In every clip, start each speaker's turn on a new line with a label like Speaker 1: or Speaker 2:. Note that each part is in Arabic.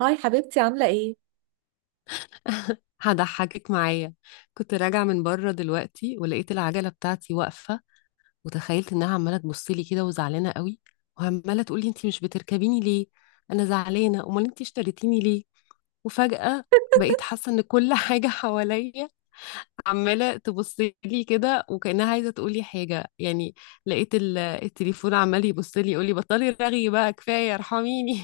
Speaker 1: هاي حبيبتي، عاملة ايه؟
Speaker 2: هضحكك معايا. كنت راجعة من بره دلوقتي ولقيت العجلة بتاعتي واقفة، وتخيلت انها عمالة تبص لي كده وزعلانة قوي، وعمالة تقول لي انتي مش بتركبيني ليه؟ انا زعلانة، امال انتي اشتريتيني ليه؟ وفجأة بقيت حاسة ان كل حاجة حواليا عمالة تبص لي كده، وكأنها عايزة تقول لي حاجة يعني. لقيت التليفون عمال يبص لي يقول لي بطلي رغي بقى، كفاية ارحميني.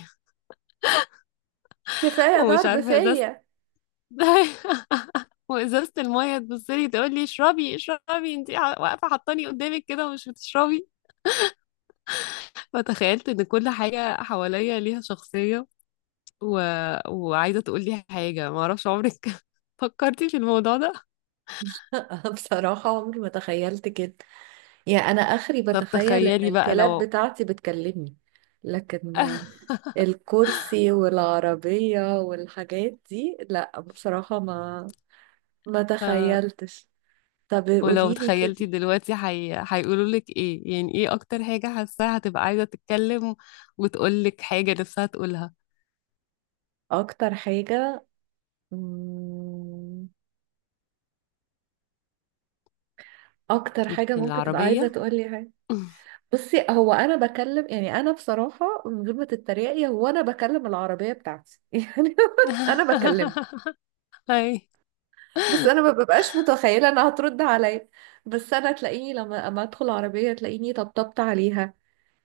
Speaker 1: كفاية
Speaker 2: ومش
Speaker 1: ضرب
Speaker 2: عارفة ازازة
Speaker 1: فيا.
Speaker 2: وازازه الميه تبص لي تقول لي اشربي اشربي، انت واقفه حطاني قدامك كده ومش بتشربي. فتخيلت ان كل حاجه حواليا ليها شخصيه و... وعايزه تقول لي حاجه. ما اعرفش عمرك فكرتي في الموضوع ده؟
Speaker 1: أنا بصراحة عمري ما تخيلت كده، يعني أنا آخري
Speaker 2: طب
Speaker 1: بتخيل إن
Speaker 2: تخيلي بقى
Speaker 1: الكلاب
Speaker 2: لو
Speaker 1: بتاعتي بتكلمني، لكن الكرسي والعربية والحاجات دي، لا بصراحة ما
Speaker 2: آه،
Speaker 1: تخيلتش. طب
Speaker 2: ولو
Speaker 1: قوليلي
Speaker 2: تخيلتي
Speaker 1: كده،
Speaker 2: دلوقتي هيقولوا لك ايه، يعني ايه اكتر حاجه حاساها هتبقى عايزه تتكلم وتقول لك حاجه نفسها تقولها؟
Speaker 1: أكتر حاجة مم، أكتر حاجة
Speaker 2: ممكن
Speaker 1: ممكن تبقى عايزة
Speaker 2: العربيه.
Speaker 1: تقولي. بصي، هو انا بكلم، يعني انا بصراحه من غير ما تتريقي، هو انا بكلم العربيه بتاعتي يعني، انا بكلمها.
Speaker 2: اي
Speaker 1: بس انا ما ببقاش متخيله انها هترد عليا. بس انا تلاقيني لما اما ادخل العربيه تلاقيني طبطبت عليها،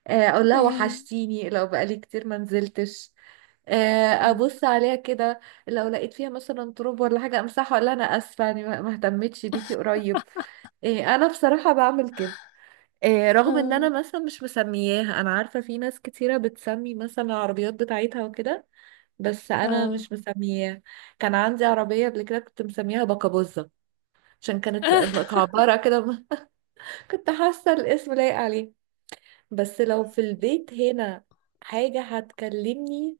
Speaker 1: اقول لها
Speaker 2: اي
Speaker 1: وحشتيني لو بقالي كتير ما نزلتش،
Speaker 2: اه
Speaker 1: ابص عليها كده. لو لقيت فيها مثلا تراب ولا حاجه امسحها، اقول لها انا اسفه، يعني ما اهتمتش بيكي قريب. إيه، انا بصراحه بعمل كده، رغم ان
Speaker 2: اه
Speaker 1: انا مثلا مش مسمياها. انا عارفة في ناس كتيرة بتسمي مثلا العربيات بتاعتها وكده، بس انا
Speaker 2: اه
Speaker 1: مش مسمياها. كان عندي عربية قبل كده كنت مسميها بكابوزة، عشان كانت مكعبرة كده. كنت حاسة الاسم لايق عليه. بس لو في البيت هنا حاجة هتكلمني،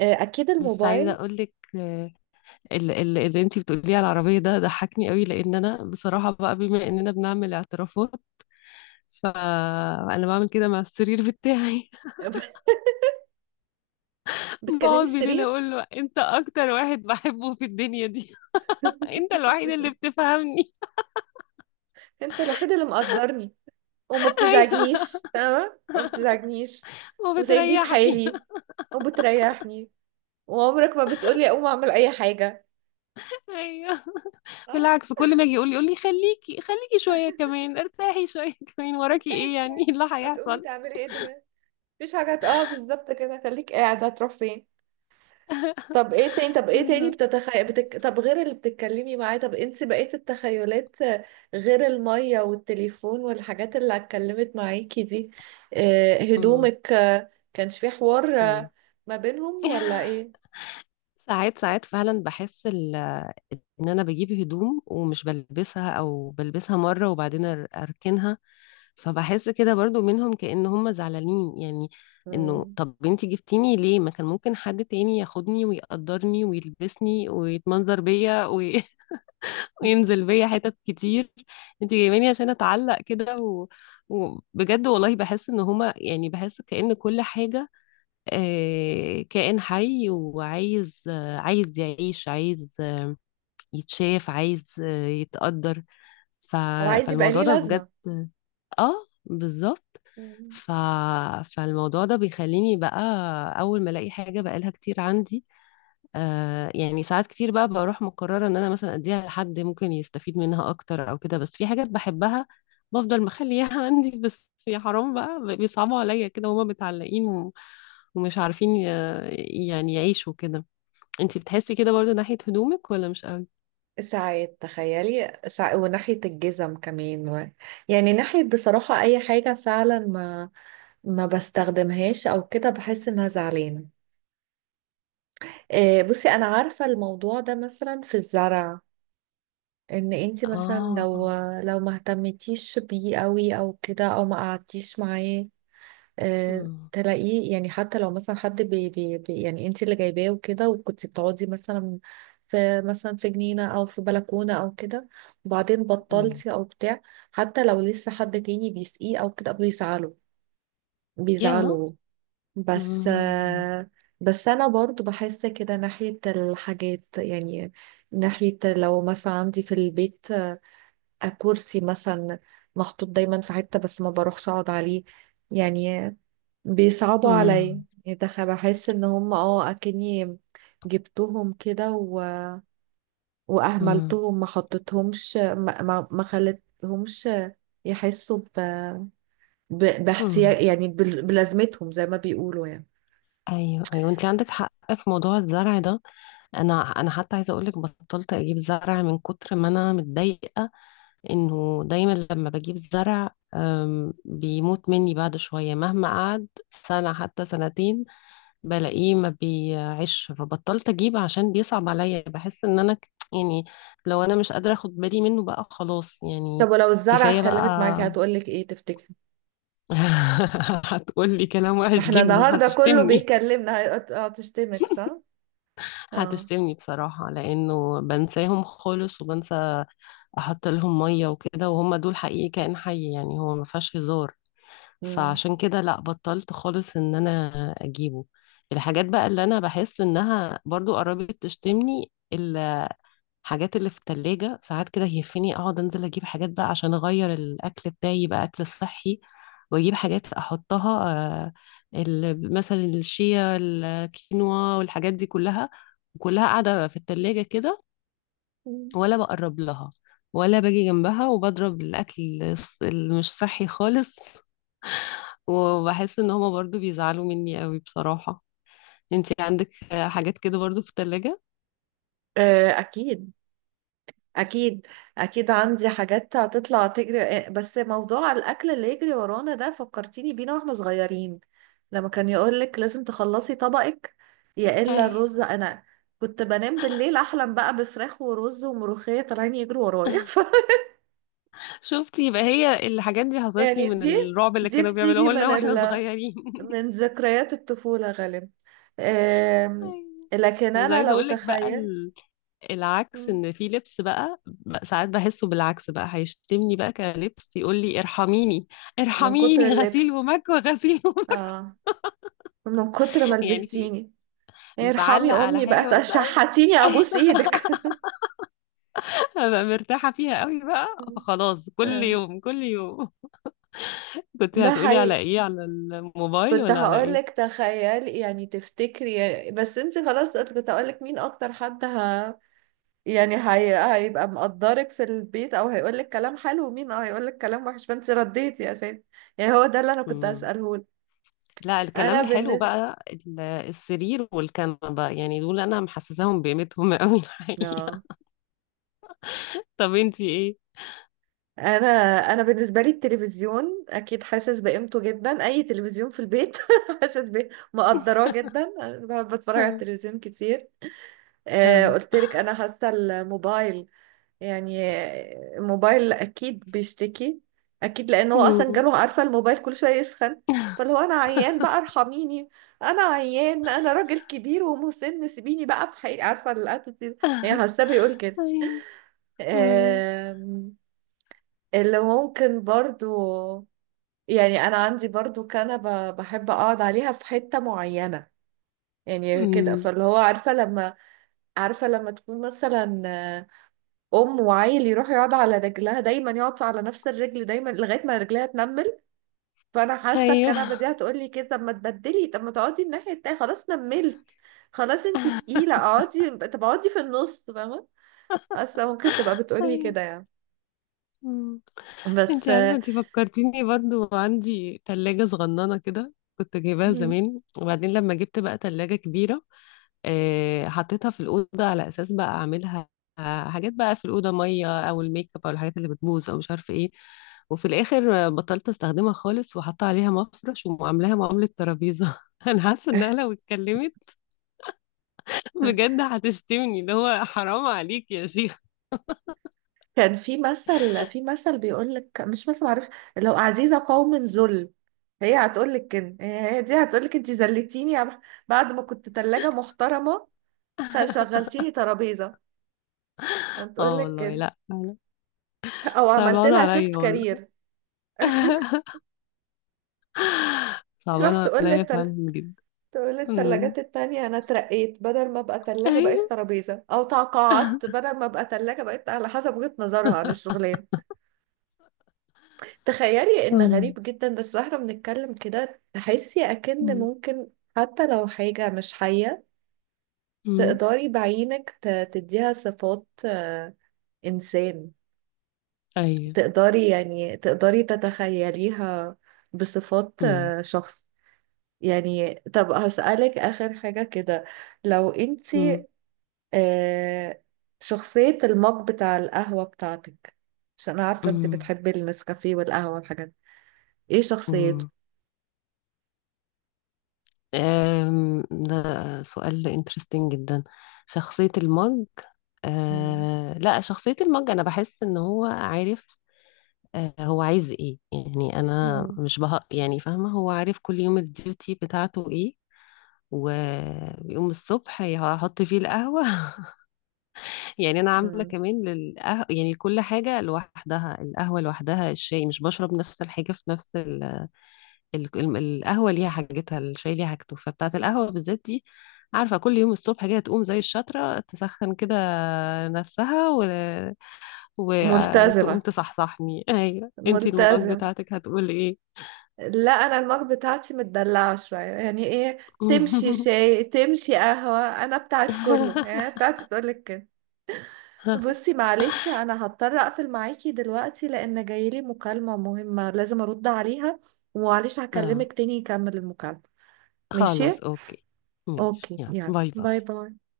Speaker 1: اكيد
Speaker 2: بس عايزه
Speaker 1: الموبايل.
Speaker 2: اقول لك، اللي انتي بتقوليه على العربيه ده ضحكني قوي، لان انا بصراحه بقى، بما اننا بنعمل اعترافات، فانا بعمل كده مع السرير بتاعي.
Speaker 1: بتكلمي
Speaker 2: بقعد بالليل
Speaker 1: السرير؟
Speaker 2: اقول له انت اكتر واحد بحبه في الدنيا دي. انت الوحيد اللي بتفهمني.
Speaker 1: انت الوحيد اللي مقدرني، وما
Speaker 2: ايوه،
Speaker 1: بتزعجنيش، فاهمة ما بتزعجنيش، وسايبني في
Speaker 2: وبتريحني.
Speaker 1: حالي، وبتريحني، وعمرك ما بتقولي اقوم اعمل اي حاجة.
Speaker 2: ايوه،
Speaker 1: اه.
Speaker 2: بالعكس، كل ما اجي يقول لي خليكي خليكي شويه كمان، ارتاحي شويه كمان، وراكي
Speaker 1: افتحي
Speaker 2: ايه يعني؟
Speaker 1: الشاي،
Speaker 2: إيه اللي
Speaker 1: هتقومي
Speaker 2: هيحصل؟
Speaker 1: تعملي ايه دلوقتي؟ مفيش حاجة بالظبط كده، خليك قاعدة، هتروح فين؟ طب ايه تاني، طب ايه تاني
Speaker 2: بالظبط.
Speaker 1: بتتخيل طب غير اللي بتتكلمي معاه، طب انت بقيت التخيلات، غير المية والتليفون والحاجات اللي اتكلمت معاكي دي، هدومك، كانش في حوار
Speaker 2: مم.
Speaker 1: ما بينهم ولا ايه؟
Speaker 2: ساعات ساعات فعلا بحس ان انا بجيب هدوم ومش بلبسها، او بلبسها مره وبعدين اركنها. فبحس كده برضو منهم كأن هم زعلانين، يعني انه
Speaker 1: مم.
Speaker 2: طب انتي جبتيني ليه؟ ما كان ممكن حد تاني ياخدني ويقدرني ويلبسني ويتمنظر بيا وينزل بيا حتت كتير. انتي جايباني عشان اتعلق كده وبجد والله بحس ان هما، يعني بحس كأن كل حاجة كائن حي وعايز، عايز يعيش، عايز يتشاف، عايز يتقدر. ف...
Speaker 1: هو عايز يبقى
Speaker 2: فالموضوع
Speaker 1: ليه
Speaker 2: ده بجد.
Speaker 1: لازمة.
Speaker 2: اه، بالظبط.
Speaker 1: مم.
Speaker 2: ف... فالموضوع ده بيخليني بقى اول ما الاقي حاجه بقالها كتير عندي، آه يعني، ساعات كتير بقى بروح مقرره ان انا مثلا اديها لحد ممكن يستفيد منها اكتر او كده، بس في حاجات بحبها بفضل مخليها عندي. بس يا حرام بقى بيصعبوا عليا كده وهما متعلقين، ومش عارفين يعني يعيشوا كده. انتي بتحسي كده برضو ناحية هدومك ولا مش قوي؟
Speaker 1: ساعات، تخيلي، ساعات وناحية الجزم كمان، و... يعني ناحية بصراحة أي حاجة فعلا ما بستخدمهاش أو كده، بحس إنها زعلانة. بصي أنا عارفة الموضوع ده مثلا في الزرع، إن أنت مثلا لو
Speaker 2: اه،
Speaker 1: ما اهتمتيش بيه قوي أو كده، أو ما قعدتيش معاه،
Speaker 2: امم،
Speaker 1: تلاقيه، يعني حتى لو مثلا حد بي يعني انت اللي جايباه وكده، وكنت بتقعدي مثلا في مثلا في جنينة او في بلكونة او كده، وبعدين
Speaker 2: امم،
Speaker 1: بطلتي او بتاع، حتى لو لسه حد تاني بيسقيه او كده، بيزعله
Speaker 2: يا،
Speaker 1: بيزعله. بس
Speaker 2: امم،
Speaker 1: آه، بس انا برضو بحس كده ناحية الحاجات يعني، ناحية لو مثلا عندي في البيت كرسي مثلا محطوط دايما في حتة، بس ما بروحش اقعد عليه يعني، بيصعبوا عليا،
Speaker 2: امم،
Speaker 1: يعني بحس ان هم اكني جبتهم كده و...
Speaker 2: امم،
Speaker 1: واهملتهم، ما حطيتهمش، ما خلتهمش يحسوا ب...
Speaker 2: امم.
Speaker 1: باحتياج، يعني بلازمتهم، زي ما بيقولوا يعني.
Speaker 2: ايوه ايوه، انتي عندك حق في موضوع الزرع ده. انا حتى عايزه اقول لك، بطلت اجيب زرع من كتر ما انا متضايقه، انه دايما لما بجيب زرع بيموت مني بعد شويه، مهما قعد سنه حتى سنتين بلاقيه ما بيعيش. فبطلت اجيب عشان بيصعب عليا، بحس ان انا يعني لو انا مش قادرة اخد بالي منه بقى خلاص يعني
Speaker 1: طب ولو الزرعة
Speaker 2: كفاية
Speaker 1: اتكلمت معاكي
Speaker 2: بقى.
Speaker 1: هتقولك ايه تفتكري؟
Speaker 2: هتقولي كلام
Speaker 1: ما
Speaker 2: وحش
Speaker 1: احنا
Speaker 2: جدا،
Speaker 1: النهارده كله
Speaker 2: هتشتمني.
Speaker 1: بيكلمنا، هتشتمك صح؟ اه.
Speaker 2: هتشتمني بصراحة، لانه بنساهم خالص، وبنسى احط لهم مية وكده، وهم دول حقيقي كائن حي، يعني هو ما فيهاش هزار.
Speaker 1: مم.
Speaker 2: فعشان كده لا، بطلت خالص ان انا اجيبه. الحاجات بقى اللي انا بحس انها برضو قربت تشتمني، حاجات اللي في التلاجة. ساعات كده يهفني اقعد انزل اجيب حاجات بقى عشان اغير الاكل بتاعي يبقى اكل صحي، واجيب حاجات احطها، مثلا الشيا، الكينوا، والحاجات دي كلها، كلها قاعدة في التلاجة كده.
Speaker 1: مم.
Speaker 2: ولا بقرب لها، ولا باجي جنبها، وبضرب الاكل اللي مش صحي خالص. وبحس ان هما برضو بيزعلوا مني قوي بصراحة. انتي عندك حاجات كده برضو في التلاجة؟
Speaker 1: اكيد، اكيد، اكيد عندي حاجات هتطلع تجري، بس موضوع الاكل اللي يجري ورانا ده فكرتيني بينا واحنا صغيرين، لما كان يقولك لازم تخلصي طبقك، يا الا الرز. انا كنت بنام بالليل احلم بقى بفراخ ورز وملوخيه طالعين يجروا ورايا.
Speaker 2: شفتي، يبقى هي الحاجات دي حصلت لي
Speaker 1: يعني
Speaker 2: من
Speaker 1: دي
Speaker 2: الرعب اللي
Speaker 1: دي
Speaker 2: كانوا
Speaker 1: بتيجي
Speaker 2: بيعملوه لنا واحنا صغيرين.
Speaker 1: من ذكريات الطفوله غالبا. آم،
Speaker 2: أيوة.
Speaker 1: لكن
Speaker 2: بس
Speaker 1: انا
Speaker 2: عايزه
Speaker 1: لو
Speaker 2: اقول لك بقى
Speaker 1: تخيل.
Speaker 2: العكس،
Speaker 1: مم،
Speaker 2: ان في لبس بقى ساعات بحسه بالعكس بقى هيشتمني، بقى كلبس يقول لي ارحميني،
Speaker 1: من كتر
Speaker 2: ارحميني، غسيل
Speaker 1: اللبس.
Speaker 2: ومكوى، غسيل ومكوى.
Speaker 1: اه من كتر ما
Speaker 2: يعني في،
Speaker 1: لبستيني، ارحمي
Speaker 2: بعلق على
Speaker 1: امي بقى،
Speaker 2: حاجه مثلا
Speaker 1: تشحتيني، ابوس ايدك.
Speaker 2: ببقى مرتاحه فيها قوي بقى، فخلاص كل
Speaker 1: آه،
Speaker 2: يوم كل يوم. كنت
Speaker 1: ده
Speaker 2: هتقولي على
Speaker 1: حقيقي.
Speaker 2: ايه، على الموبايل
Speaker 1: كنت
Speaker 2: ولا على
Speaker 1: هقولك تخيلي، يعني تفتكري يعني، بس انت خلاص، كنت هقولك مين اكتر حد يعني هيبقى مقدرك في البيت، او هيقولك كلام حلو، ومين هيقولك كلام وحش، فانت رديتي يا سيدي، يعني هو ده اللي انا كنت
Speaker 2: ايه؟
Speaker 1: هسألهولك.
Speaker 2: لا، الكلام
Speaker 1: انا
Speaker 2: الحلو
Speaker 1: بالنسبة
Speaker 2: بقى السرير والكنبة بقى، يعني دول انا محسساهم بقيمتهم قوي الحقيقة. طب انتي ايه؟
Speaker 1: انا انا بالنسبه لي التلفزيون اكيد حاسس بقيمته جدا، اي تلفزيون في البيت حاسس ب مقدراه جدا. أنا بحب اتفرج على التلفزيون كتير. آه، قلت لك انا حاسه الموبايل، يعني الموبايل اكيد بيشتكي، اكيد، لان هو اصلا
Speaker 2: أمم.
Speaker 1: جاله، عارفه الموبايل كل شويه يسخن، فاللي هو انا عيان بقى، ارحميني، انا عيان، انا راجل كبير ومسن، سيبيني بقى في حقي، عارفه الاتيتيود، يعني حاسه بيقول كده.
Speaker 2: أي- أمم.
Speaker 1: آم، اللي ممكن برضو، يعني انا عندي برضو كنبة بحب اقعد عليها في حتة معينة يعني كده، فاللي هو عارفة لما تكون مثلا ام وعيل يروح يقعد على رجلها، دايما يقعد على نفس الرجل، دايما لغاية ما رجلها تنمل، فانا حاسة الكنبة
Speaker 2: ايوه.
Speaker 1: دي هتقولي كده، طب ما تبدلي، طب ما تقعدي الناحية التانية، خلاص نملت، خلاص انتي تقيلة، اقعدي، طب اقعدي في النص، فاهمة، حاسة ممكن تبقى
Speaker 2: أيوه.
Speaker 1: بتقولي كده يعني.
Speaker 2: مم.
Speaker 1: بس
Speaker 2: انتي عارفة،
Speaker 1: آه،
Speaker 2: انتي فكرتيني برضو، عندي تلاجة صغننة كده كنت جايباها زمان، وبعدين لما جبت بقى تلاجة كبيرة، حطيتها في الأوضة على أساس بقى أعملها حاجات بقى في الأوضة، مية أو الميك اب أو الحاجات اللي بتبوظ أو مش عارفة إيه. وفي الآخر بطلت أستخدمها خالص، وحاطة عليها مفرش وعاملاها معاملة ترابيزة. أنا حاسة إنها لو اتكلمت بجد هتشتمني، اللي هو حرام عليك يا شيخ.
Speaker 1: كان في مثل، في مثل بيقول لك، مش مثل معرفش، لو عزيزة قوم ذل، هي هتقول لك كده، هي دي هتقول لك انت ذلتيني يا بعد ما كنت ثلاجة محترمة، شغلتيني ترابيزة، هتقول
Speaker 2: اه
Speaker 1: لك
Speaker 2: والله،
Speaker 1: كده،
Speaker 2: لا لا،
Speaker 1: او عملت
Speaker 2: صعبانة
Speaker 1: لها شيفت
Speaker 2: عليا والله.
Speaker 1: كارير. تروح
Speaker 2: صعبانة
Speaker 1: تقول
Speaker 2: عليا فعلا جدا.
Speaker 1: تقول
Speaker 2: أمم.
Speaker 1: للتلاجات التانية انا اترقيت، بدل ما ابقى ثلاجة بقيت
Speaker 2: أيوة.
Speaker 1: ترابيزة، او تقاعدت، بدل ما ابقى ثلاجة بقيت، على حسب وجهة نظرها عن الشغلانة. تخيلي ان
Speaker 2: أمم.
Speaker 1: غريب جدا بس واحنا بنتكلم كده تحسي اكن
Speaker 2: أمم.
Speaker 1: ممكن، حتى لو حاجة مش حية،
Speaker 2: أمم.
Speaker 1: تقدري بعينك تديها صفات انسان،
Speaker 2: أيوة.
Speaker 1: تقدري يعني تقدري تتخيليها بصفات
Speaker 2: أمم.
Speaker 1: شخص. يعني طب هسألك اخر حاجة كده، لو
Speaker 2: أمم.
Speaker 1: انتي آه، شخصية المج بتاع القهوة بتاعتك، عشان أنا عارفة انتي
Speaker 2: أمم.
Speaker 1: بتحبي النسكافيه والقهوة والحاجات دي. ايه شخصيته؟
Speaker 2: أمم. ده سؤال interesting جدا. شخصية المج.
Speaker 1: مم.
Speaker 2: أه لا، شخصية المج أنا بحس إن هو عارف. أه، هو عايز إيه، يعني أنا
Speaker 1: مم.
Speaker 2: مش بهق يعني، فاهمة؟ هو عارف كل يوم الديوتي بتاعته إيه، وبيقوم الصبح هيحط فيه القهوة. يعني انا عامله
Speaker 1: مم.
Speaker 2: كمان يعني كل حاجه لوحدها، القهوه لوحدها، الشاي مش بشرب نفس الحاجه في نفس القهوه ليها حاجتها، الشاي ليها حاجته. فبتاعه القهوه بالذات دي عارفه كل يوم الصبح كده تقوم زي الشطره تسخن كده نفسها، وتقوم
Speaker 1: ملتزمة
Speaker 2: تصحصحني. ايوه، انتي المج
Speaker 1: ملتزم.
Speaker 2: بتاعتك هتقول ايه؟
Speaker 1: لا، انا المج بتاعتي متدلعة شوية، يعني ايه، تمشي شاي تمشي قهوة، انا بتاعت كله، يعني أنا بتاعتي بتقولك كده. بصي، معلش انا هضطر اقفل معاكي دلوقتي لان جايلي مكالمة مهمة لازم ارد عليها، ومعلش
Speaker 2: اه،
Speaker 1: هكلمك تاني يكمل المكالمة.
Speaker 2: خلاص
Speaker 1: ماشي.
Speaker 2: اوكي، ماشي،
Speaker 1: اوكي
Speaker 2: يلا
Speaker 1: يلا
Speaker 2: باي
Speaker 1: باي
Speaker 2: باي.
Speaker 1: باي.